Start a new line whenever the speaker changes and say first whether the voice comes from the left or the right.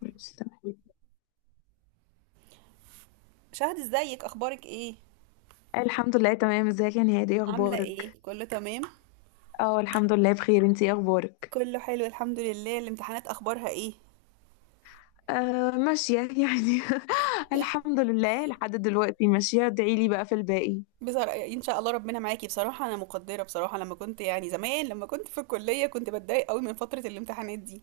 left: ماشي تمام.
right: شهد، ازيك؟ اخبارك ايه؟
left: الحمد لله تمام، ازيك يا نهاد؟ ايه
right: عامله
left: اخبارك؟
right: ايه؟ كله تمام؟
left: اه الحمد لله بخير. انتي ايه اخبارك؟
right: كله حلو الحمد لله. الامتحانات اخبارها ايه؟
left: آه ماشية يعني. الحمد لله لحد دلوقتي ماشية، ادعي لي بقى في الباقي.
right: بصراحه ان شاء الله ربنا معاكي. بصراحه انا مقدره، بصراحه لما كنت يعني زمان لما كنت في الكليه كنت بتضايق قوي من فتره الامتحانات دي.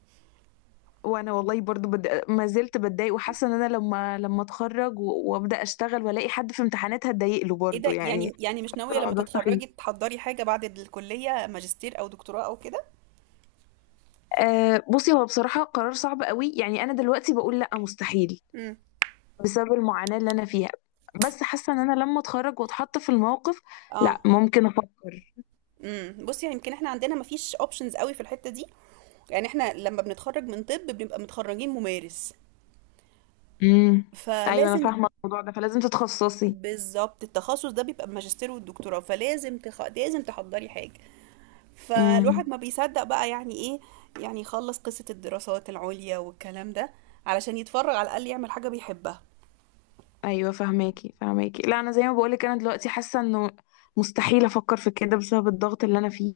left: وانا والله برضو ما زلت بتضايق، وحاسة ان انا لما اتخرج وابدا اشتغل والاقي حد في امتحانات هتضايق له
right: ايه
left: برضو
right: ده؟
left: يعني.
right: يعني مش ناويه لما
left: الموضوع سخيف.
right: تتخرجي تحضري حاجه بعد الكليه، ماجستير او دكتوراه او كده؟
left: بصي، هو بصراحة قرار صعب قوي. يعني انا دلوقتي بقول لا، مستحيل
right: امم
left: بسبب المعاناة اللي أنا فيها. بس حاسة إن أنا لما أتخرج وأتحط في الموقف،
right: اه
left: لأ ممكن أفكر.
right: بصي، يعني يمكن احنا عندنا مفيش اوبشنز قوي في الحته دي. يعني احنا لما بنتخرج من طب بنبقى متخرجين ممارس،
left: امم أيوة أنا
right: فلازم.
left: فاهمة الموضوع ده، فلازم تتخصصي.
right: بالظبط، التخصص ده بيبقى الماجستير والدكتوراه، فلازم لازم تحضري حاجة. فالواحد
left: امم
right: ما بيصدق بقى يعني ايه، يعني يخلص قصة الدراسات العليا والكلام ده علشان يتفرغ على الأقل يعمل حاجة بيحبها.
left: أيوة، فاهماكي. لا أنا زي ما بقولك، أنا دلوقتي حاسة إنه مستحيل أفكر في كده بسبب الضغط اللي أنا فيه.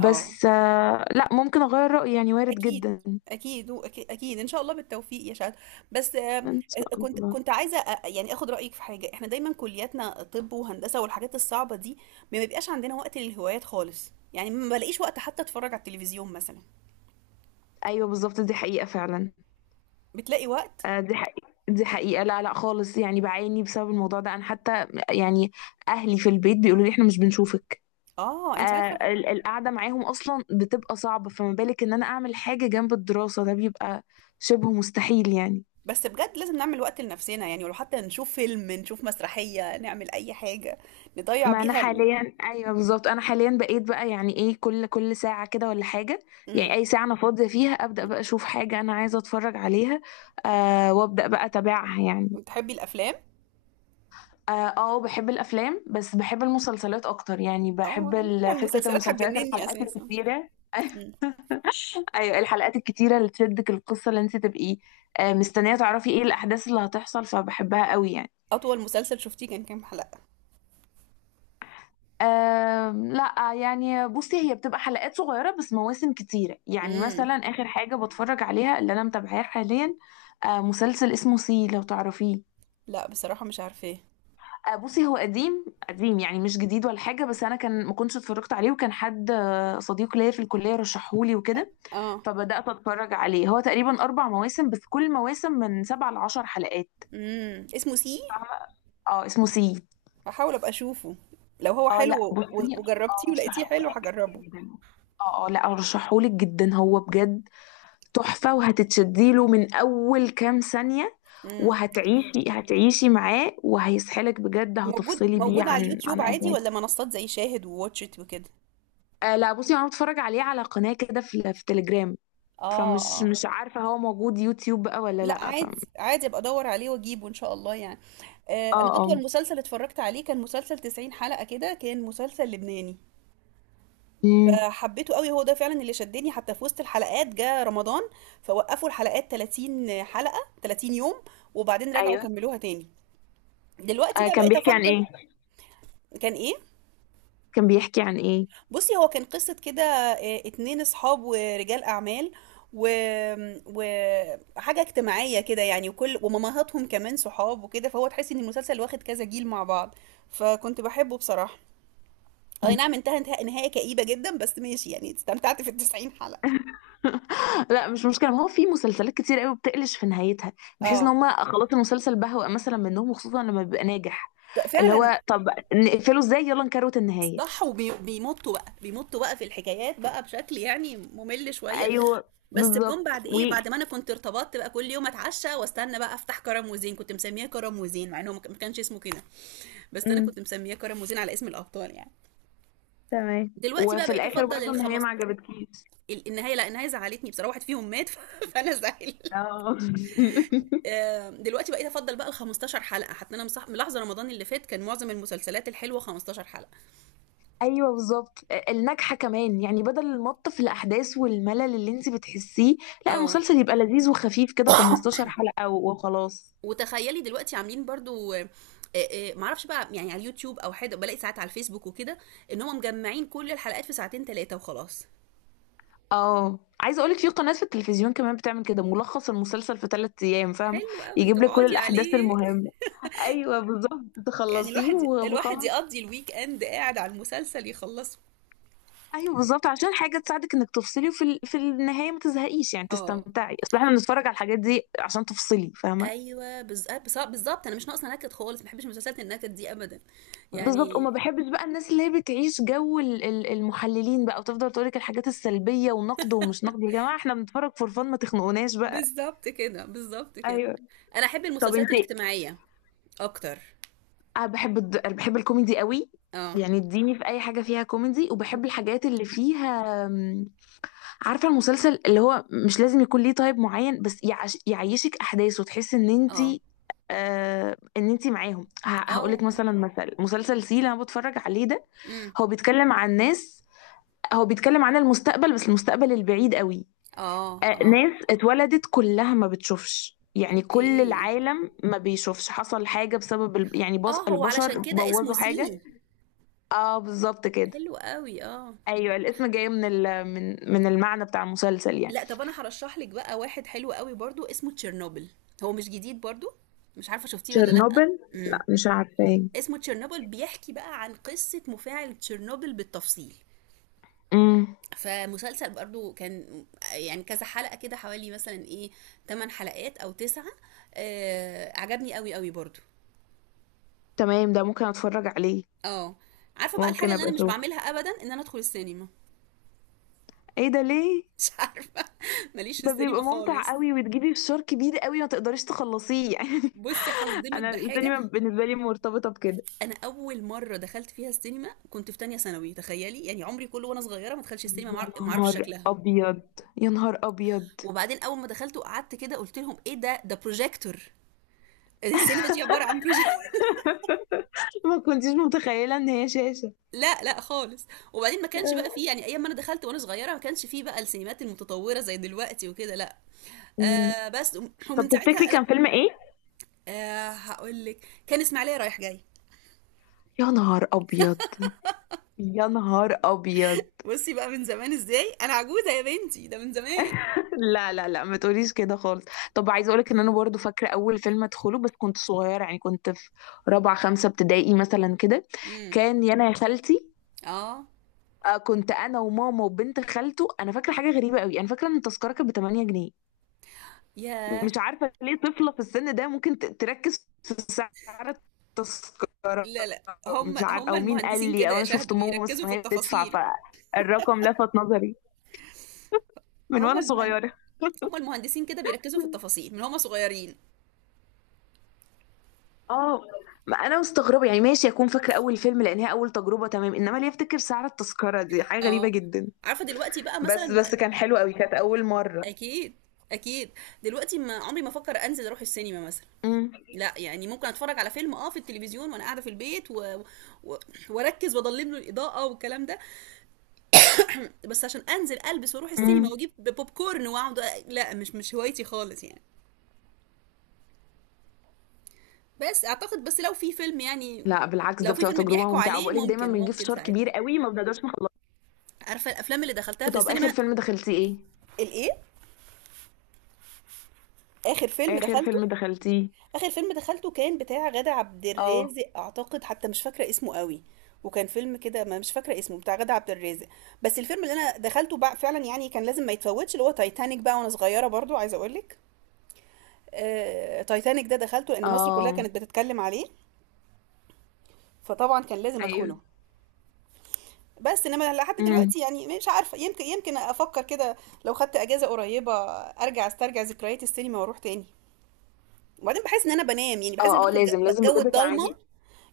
right: اه،
left: لأ ممكن أغير رأيي، يعني وارد
right: أكيد،
left: جدا.
right: أكيد أكيد أكيد إن شاء الله بالتوفيق يا شهد. بس
left: إن شاء
right: كنت
left: الله.
right: كنت عايزة آخد رأيك في حاجة. إحنا دايما كلياتنا طب وهندسة والحاجات الصعبة دي ما بيبقاش عندنا وقت للهوايات خالص. يعني ما بلاقيش وقت حتى أتفرج على التلفزيون مثلا.
left: أيوة بالظبط، دي حقيقة فعلا.
right: بتلاقي وقت؟
left: دي حقيقة، دي حقيقة. لا لا خالص، يعني بعاني بسبب الموضوع ده. أنا حتى يعني أهلي في البيت بيقولوا لي إحنا مش بنشوفك.
right: اه،
left: آه.
right: انت عارفه.
left: القعدة معاهم أصلا بتبقى صعبة، فما بالك إن أنا أعمل حاجة جنب الدراسة؟ ده بيبقى شبه مستحيل يعني.
right: بس بجد لازم نعمل وقت لنفسنا، يعني ولو حتى نشوف فيلم، نشوف مسرحية، نعمل أي حاجة نضيع
left: ما أنا
right: بيها
left: حاليا، أيوه بالظبط، أنا حاليا بقيت بقى يعني إيه، كل ساعة كده ولا حاجة يعني
right: مم.
left: أي ساعة أنا فاضية فيها أبدأ بقى أشوف حاجة أنا عايزة أتفرج عليها. وأبدأ بقى أتابعها يعني.
right: بتحبي الأفلام؟
left: اه. بحب الافلام، بس بحب المسلسلات اكتر. يعني بحب
right: اه، يعني
left: فكره
right: المسلسلات
left: المسلسلات،
right: هتجنني
left: الحلقات
right: أساسا.
left: الكتيره.
right: مم.
left: ايوه الحلقات الكتيره اللي تشدك القصه، اللي انت تبقي مستنيه تعرفي ايه الاحداث اللي هتحصل، فبحبها قوي يعني.
right: أطول مسلسل شفتيه كان كام حلقة؟
left: لا يعني بصي، هي بتبقى حلقات صغيرة بس مواسم كتيرة. يعني
right: مم.
left: مثلا آخر حاجة بتفرج عليها اللي أنا متابعاها حاليا، مسلسل اسمه سي، لو تعرفيه.
right: لا بصراحة مش عارفاه.
left: بصي هو قديم قديم يعني، مش جديد ولا حاجة، بس أنا كان ما كنتش اتفرجت عليه، وكان حد صديق ليا في الكلية رشحهولي وكده.
right: اه.
left: فبدأت أتفرج عليه. هو تقريبا أربع مواسم، بس كل مواسم من سبع لعشر حلقات.
right: مم. اسمه سي.
left: فاهمة. اه اسمه سي.
right: هحاول أبقى أشوفه، لو هو
left: اه
right: حلو
left: لا بصي،
right: وجربتيه ولقيتيه حلو
left: أرشحهولك
right: هجربه.
left: جدا. اه اه لا أرشحهولك جدا، هو بجد تحفة، وهتتشديله من أول كام ثانية.
right: مم.
left: وهتعيشي، هتعيشي معاه، وهيسحلك بجد،
right: موجود
left: هتفصلي بيه
right: موجود على
left: عن
right: اليوتيوب
left: أي
right: عادي،
left: حاجة.
right: ولا منصات زي شاهد وواتشت وكده؟
left: آه لا بصي، انا بتفرج عليه على قناة كده في تليجرام.
right: اه
left: فمش
right: اه.
left: مش عارفة هو موجود يوتيوب بقى ولا
right: لا
left: لا
right: عادي، عادي، ابقى ادور عليه واجيبه ان شاء الله يعني.
left: اه
right: انا
left: اه.
right: اطول مسلسل اتفرجت عليه كان مسلسل 90 حلقة كده، كان مسلسل لبناني
left: مم.
right: فحبيته قوي. هو ده فعلا اللي شدني، حتى في وسط الحلقات جه رمضان فوقفوا الحلقات، 30 حلقة 30 يوم، وبعدين رجعوا
left: ايوه.
right: كملوها تاني. دلوقتي
left: آه
right: بقى
left: كان
right: بقيت
left: بيحكي عن
right: افضل.
left: ايه؟
right: كان ايه؟
left: كان بيحكي عن ايه؟
right: بصي، هو كان قصة كده، اتنين اصحاب ورجال اعمال و... وحاجة اجتماعية كده يعني، وكل ومامهاتهم كمان صحاب وكده، فهو تحس ان المسلسل واخد كذا جيل مع بعض، فكنت بحبه بصراحة. اي نعم،
left: مم.
right: انتهى نهاية كئيبة جدا، بس ماشي يعني، استمتعت في التسعين حلقة.
left: لا مش مشكلة، ما هو في مسلسلات كتير قوي بتقلش في نهايتها، بحيث ان
right: اه،
left: هما خلاص المسلسل بهوأ مثلا منهم، وخصوصا لما بيبقى ناجح. اللي
right: فعلا.
left: هو طب، نقفله ازاي؟ يلا نكروت النهاية.
right: صح، وبيمطوا بقى، بيمطوا بقى في الحكايات بقى بشكل يعني ممل شوية.
left: ايوه
right: بس بجون
left: بالظبط
right: بعد ايه،
left: ويجي.
right: بعد ما انا كنت ارتبطت بقى كل يوم اتعشى واستنى بقى افتح كرم وزين. كنت مسمياه كرم وزين مع انه ما كانش اسمه كده، بس انا
left: مم.
right: كنت مسمياه كرم وزين على اسم الابطال يعني.
left: تمام،
right: دلوقتي بقى
left: وفي
right: بقيت
left: الاخر
right: افضل
left: برضه النهاية
right: الخمس
left: ما عجبتكيش.
right: النهايه. لا النهايه زعلتني بصراحه، واحد فيهم مات فانا زعل.
left: اه.
right: دلوقتي بقيت افضل بقى ال 15 حلقه. حتى انا ملاحظه رمضان اللي فات كان معظم المسلسلات الحلوه 15 حلقه.
left: ايوه بالظبط، الناجحه كمان يعني، بدل المط في الاحداث والملل اللي انت بتحسيه. لا،
right: اه.
left: المسلسل يبقى لذيذ وخفيف كده 15 حلقه و- وخلاص.
right: وتخيلي دلوقتي عاملين برضو، معرفش بقى يعني على اليوتيوب او حاجه، بلاقي ساعات على الفيسبوك وكده ان هم مجمعين كل الحلقات في ساعتين ثلاثه وخلاص.
left: اه عايزه اقولك في قناه في التلفزيون كمان بتعمل كده ملخص المسلسل في ثلاث ايام، فاهمه؟
right: حلو قوي
left: يجيب لك كل
right: تقعدي
left: الاحداث
right: عليه.
left: المهمه. ايوه بالظبط،
right: يعني
left: تخلصيه
right: الواحد الواحد
left: وخلاص.
right: يقضي الويك اند قاعد على المسلسل يخلصه.
left: ايوه بالظبط، عشان حاجه تساعدك انك تفصلي، وفي في النهايه ما تزهقيش يعني،
right: اه،
left: تستمتعي. اصل احنا بنتفرج على الحاجات دي عشان تفصلي، فاهمه؟
right: ايوه، بالظبط، انا مش ناقصه نكد خالص، ما بحبش مسلسلات النكد دي ابدا
left: بالظبط، وما
right: يعني.
left: بحبش بقى الناس اللي هي بتعيش جو المحللين بقى، وتفضل تقولك الحاجات السلبية ونقد ومش نقد. يا جماعة احنا بنتفرج فور فن، ما تخنقوناش بقى.
right: بالظبط كده، بالظبط كده.
left: ايوه.
right: انا احب
left: طب
right: المسلسلات
left: انت،
right: الاجتماعيه اكتر.
left: انا أنا بحب الكوميدي قوي.
right: اه
left: يعني اديني في اي حاجة فيها كوميدي. وبحب الحاجات اللي فيها عارفة المسلسل اللي هو مش لازم يكون ليه تايب معين، بس يعيشك احداث، وتحسي ان
right: اه
left: انت آه ان انت معاهم.
right: اه
left: هقولك
right: اه.
left: مثلا، مثل مسلسل سي اللي انا بتفرج عليه ده،
right: امم.
left: هو بيتكلم عن ناس، هو بيتكلم عن المستقبل، بس المستقبل البعيد قوي.
right: اه اه.
left: ناس اتولدت كلها ما بتشوفش، يعني كل
right: اوكي.
left: العالم ما بيشوفش، حصل حاجة بسبب يعني
right: اه، هو
left: البشر
right: علشان كده اسمه
left: بوظوا
right: سي.
left: حاجة. اه بالظبط كده.
right: حلو قوي، اه.
left: ايوه الاسم جاي من من المعنى بتاع المسلسل يعني.
right: لا طب انا هرشح لك بقى واحد حلو قوي برضو، اسمه تشيرنوبل. هو مش جديد برضو، مش عارفه شفتيه ولا لا.
left: تشيرنوبل،
right: امم.
left: لا مش عارفاه.
right: اسمه تشيرنوبل، بيحكي بقى عن قصه مفاعل تشيرنوبل بالتفصيل.
left: امم.
right: فمسلسل برضو كان يعني كذا حلقة كده حوالي، مثلا ايه، 8 حلقات او 9. آه، عجبني قوي قوي برضو.
left: تمام، ده ممكن اتفرج عليه.
right: اه. عارفة بقى
left: ممكن
right: الحاجة اللي
left: ابقى
right: انا مش
left: اشوفه.
right: بعملها ابدا، ان انا ادخل السينما.
left: ايه ده، ليه؟
right: مش عارفة، ماليش في
left: ده
right: السينما
left: بيبقى ممتع
right: خالص.
left: قوي، وتجيبي فشار كبير قوي ما تقدريش تخلصيه يعني.
right: بصي هصدمك
left: انا
right: بحاجه،
left: السينما بالنسبة لي مرتبطة بكده.
right: انا اول مره دخلت فيها السينما كنت في تانية ثانوي، تخيلي يعني. عمري كله وانا صغيره ما دخلش السينما،
left: يا
right: ما اعرفش
left: نهار
right: شكلها.
left: ابيض، يا نهار ابيض.
right: وبعدين اول ما دخلت وقعدت كده قلت لهم ايه ده، ده بروجيكتور؟ السينما دي عباره عن بروجيكتور.
left: ما كنتيش متخيله ان هي شاشه؟
right: لا لا خالص. وبعدين ما كانش بقى فيه يعني، ايام ما انا دخلت وانا صغيره ما كانش فيه بقى السينمات المتطوره زي دلوقتي وكده، لا.
left: أمم.
right: بس
left: طب
right: ومن ساعتها
left: تفتكري
right: انا.
left: كان فيلم ايه؟
right: هقول لك، كان اسماعيليه رايح جاي.
left: يا نهار ابيض، يا نهار ابيض.
right: بصي بقى من زمان، ازاي انا عجوزه يا بنتي، ده من زمان.
left: لا لا لا ما تقوليش كده خالص. طب عايزه اقولك ان انا برضو فاكره اول فيلم ادخله، بس كنت صغيره يعني كنت في رابعه خمسه ابتدائي مثلا كده.
right: امم.
left: كان يا انا يا خالتي.
right: اه.
left: كنت انا وماما وبنت خالته. انا فاكره حاجه غريبه قوي، انا فاكره ان التذكره كانت ب 8 جنيه. مش
right: ياه.
left: عارفة ليه طفلة في السن ده ممكن تركّز في سعر التذكرة،
right: لا لا. هم
left: مش عار،
right: هم
left: أو مين قال
right: المهندسين
left: لي،
right: كده
left: أو
right: يا
left: أنا شُفت
right: شهد،
left: ماما
right: بيركزوا
left: مثلًا
right: في
left: وهي بتدفع
right: التفاصيل.
left: فالرقم لَفَت نظري من
right: هم
left: وأنا
right: المهن
left: صغيرة.
right: هم المهندسين كده بيركزوا في التفاصيل من هم صغيرين.
left: آه، ما أنا مستغربة يعني، ماشي أكون فاكرة أول فيلم لإن هي أول تجربة، تمام، إنّما ليه أفتكر سعر التذكرة؟ دي حاجة غريبة
right: اه.
left: جدًا.
right: عارفة دلوقتي بقى
left: بس
right: مثلا.
left: بس كان حلو أوي، كانت أول مرّة.
right: اكيد، اكيد. دلوقتي ما عمري ما افكر انزل اروح السينما مثلا.
left: إمم.
right: لا يعني، ممكن اتفرج على فيلم اه في التلفزيون وانا قاعده في البيت و... واركز واضلم له الاضاءه والكلام ده. بس عشان انزل البس واروح السينما
left: إمم.
right: واجيب بوب كورن واقعد، لا، مش هوايتي خالص يعني. بس اعتقد، بس لو في فيلم يعني،
left: لأ بالعكس، ده
right: لو في
left: بتبقى
right: فيلم
left: تجربة
right: بيحكوا
left: ممتعة،
right: عليه،
left: وباقول لِك دايمًا
right: ممكن
left: بنجيب
right: ممكن
left: فشار
right: ساعتها.
left: كبير أوي ما بنقدرش نخلّصه.
right: عارفه الافلام اللي دخلتها في
left: طَب آخر
right: السينما.
left: فيلم دخلتيه إيه؟
right: الايه، اخر فيلم
left: آخر
right: دخلته؟
left: فيلم دخلتيه؟
right: اخر فيلم دخلته كان بتاع غادة عبد
left: اه
right: الرازق اعتقد، حتى مش فاكره اسمه قوي. وكان فيلم كده، ما مش فاكره اسمه، بتاع غادة عبد الرازق. بس الفيلم اللي انا دخلته بقى فعلا يعني كان لازم ما يتفوتش اللي هو تايتانيك بقى، وانا صغيره برضو عايزه اقول لك. تايتانيك ده دخلته لان مصر كلها
left: اه.
right: كانت بتتكلم عليه، فطبعا كان لازم ادخله.
left: ايوه.
right: بس انما لحد
left: امم.
right: دلوقتي يعني مش عارفه، يمكن افكر كده، لو خدت اجازه قريبه ارجع استرجع ذكريات السينما واروح تاني. وبعدين بحس ان انا بنام يعني، بحس ان
left: اه اه
right: بدخل
left: لازم، لازم
right: جو
left: بجد
right: الضلمه،
left: تعملي.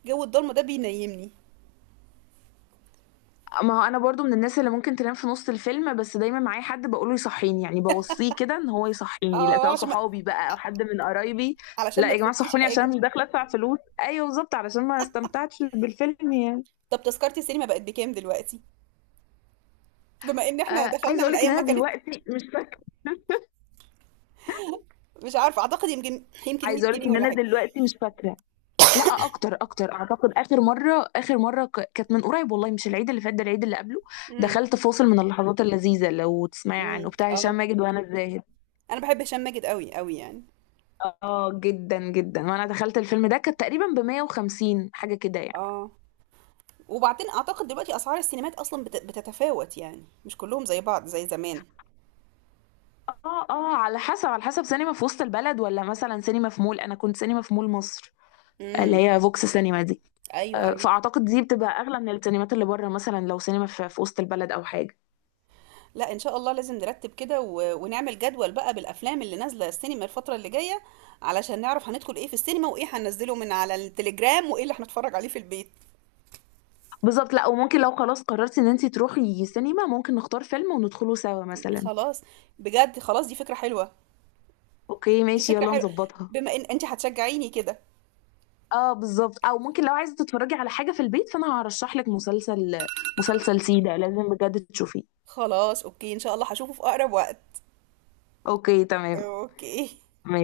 right: جو الضلمه ده بينيمني.
left: ما هو انا برضو من الناس اللي ممكن تنام في نص الفيلم، بس دايما معايا حد بقوله يصحيني، يعني بوصيه كده ان هو يصحيني، لا
right: اه،
left: سواء
right: عشان ما
left: صحابي بقى او حد من قرايبي.
right: علشان
left: لا
right: ما
left: يا جماعه
right: تفوتكيش
left: صحوني، عشان
right: حاجه.
left: انا مش داخله ادفع فلوس. ايوه بالظبط، علشان ما استمتعتش بالفيلم يعني.
right: طب تذكره السينما بقت بكام دلوقتي؟ بما ان احنا
left: آه عايزه
right: دخلنا
left: اقول
right: من
left: لك ان
right: ايام
left: انا
right: ما كانت.
left: دلوقتي مش فاكره.
right: مش عارفه اعتقد، يمكن
left: عايزه
right: 100
left: اقول لك
right: جنيه
left: ان
right: ولا
left: انا
right: حاجه.
left: دلوقتي مش فاكره. لا اكتر اكتر، اعتقد اخر مره، اخر مره كانت من قريب والله، مش العيد اللي فات ده، العيد اللي قبله.
right: امم.
left: دخلت فاصل من اللحظات اللذيذه، لو تسمعي
right: امم.
left: عنه، بتاع هشام
right: اه.
left: ماجد وهنا الزاهد.
right: انا بحب هشام ماجد قوي قوي يعني.
left: اه جدا جدا. وانا دخلت الفيلم ده كانت تقريبا ب 150 حاجه كده يعني.
right: اه. وبعدين اعتقد دلوقتي اسعار السينمات اصلا بتتفاوت يعني، مش كلهم زي بعض زي زمان.
left: اه اه على حسب، على حسب سينما في وسط البلد ولا مثلا سينما في مول. انا كنت سينما في مول مصر، اللي
right: امم.
left: هي فوكس سينما دي.
right: ايوه، ايوه.
left: فاعتقد دي بتبقى اغلى من السينمات اللي بره، مثلا لو سينما في وسط البلد او حاجه.
right: لا ان شاء الله لازم نرتب كده ونعمل جدول بقى بالافلام اللي نازله السينما الفتره اللي جايه، علشان نعرف هندخل ايه في السينما، وايه هننزله من على التليجرام، وايه اللي هنتفرج عليه في البيت.
left: بالظبط. لا وممكن لو خلاص قررتي ان انتي تروحي سينما، ممكن نختار فيلم وندخله سوا مثلا.
right: خلاص، بجد خلاص، دي فكره حلوه.
left: اوكي
right: دي
left: ماشي،
right: فكره
left: يلا
right: حلوه،
left: نظبطها.
right: بما ان انت هتشجعيني كده.
left: اه بالظبط، او ممكن لو عايزه تتفرجي على حاجه في البيت فانا هرشح لك مسلسل، مسلسل سيدة لازم بجد تشوفيه.
right: خلاص، اوكي، ان شاء الله هشوفه في اقرب وقت.
left: اوكي تمام.
right: اوكي.
left: ماشي.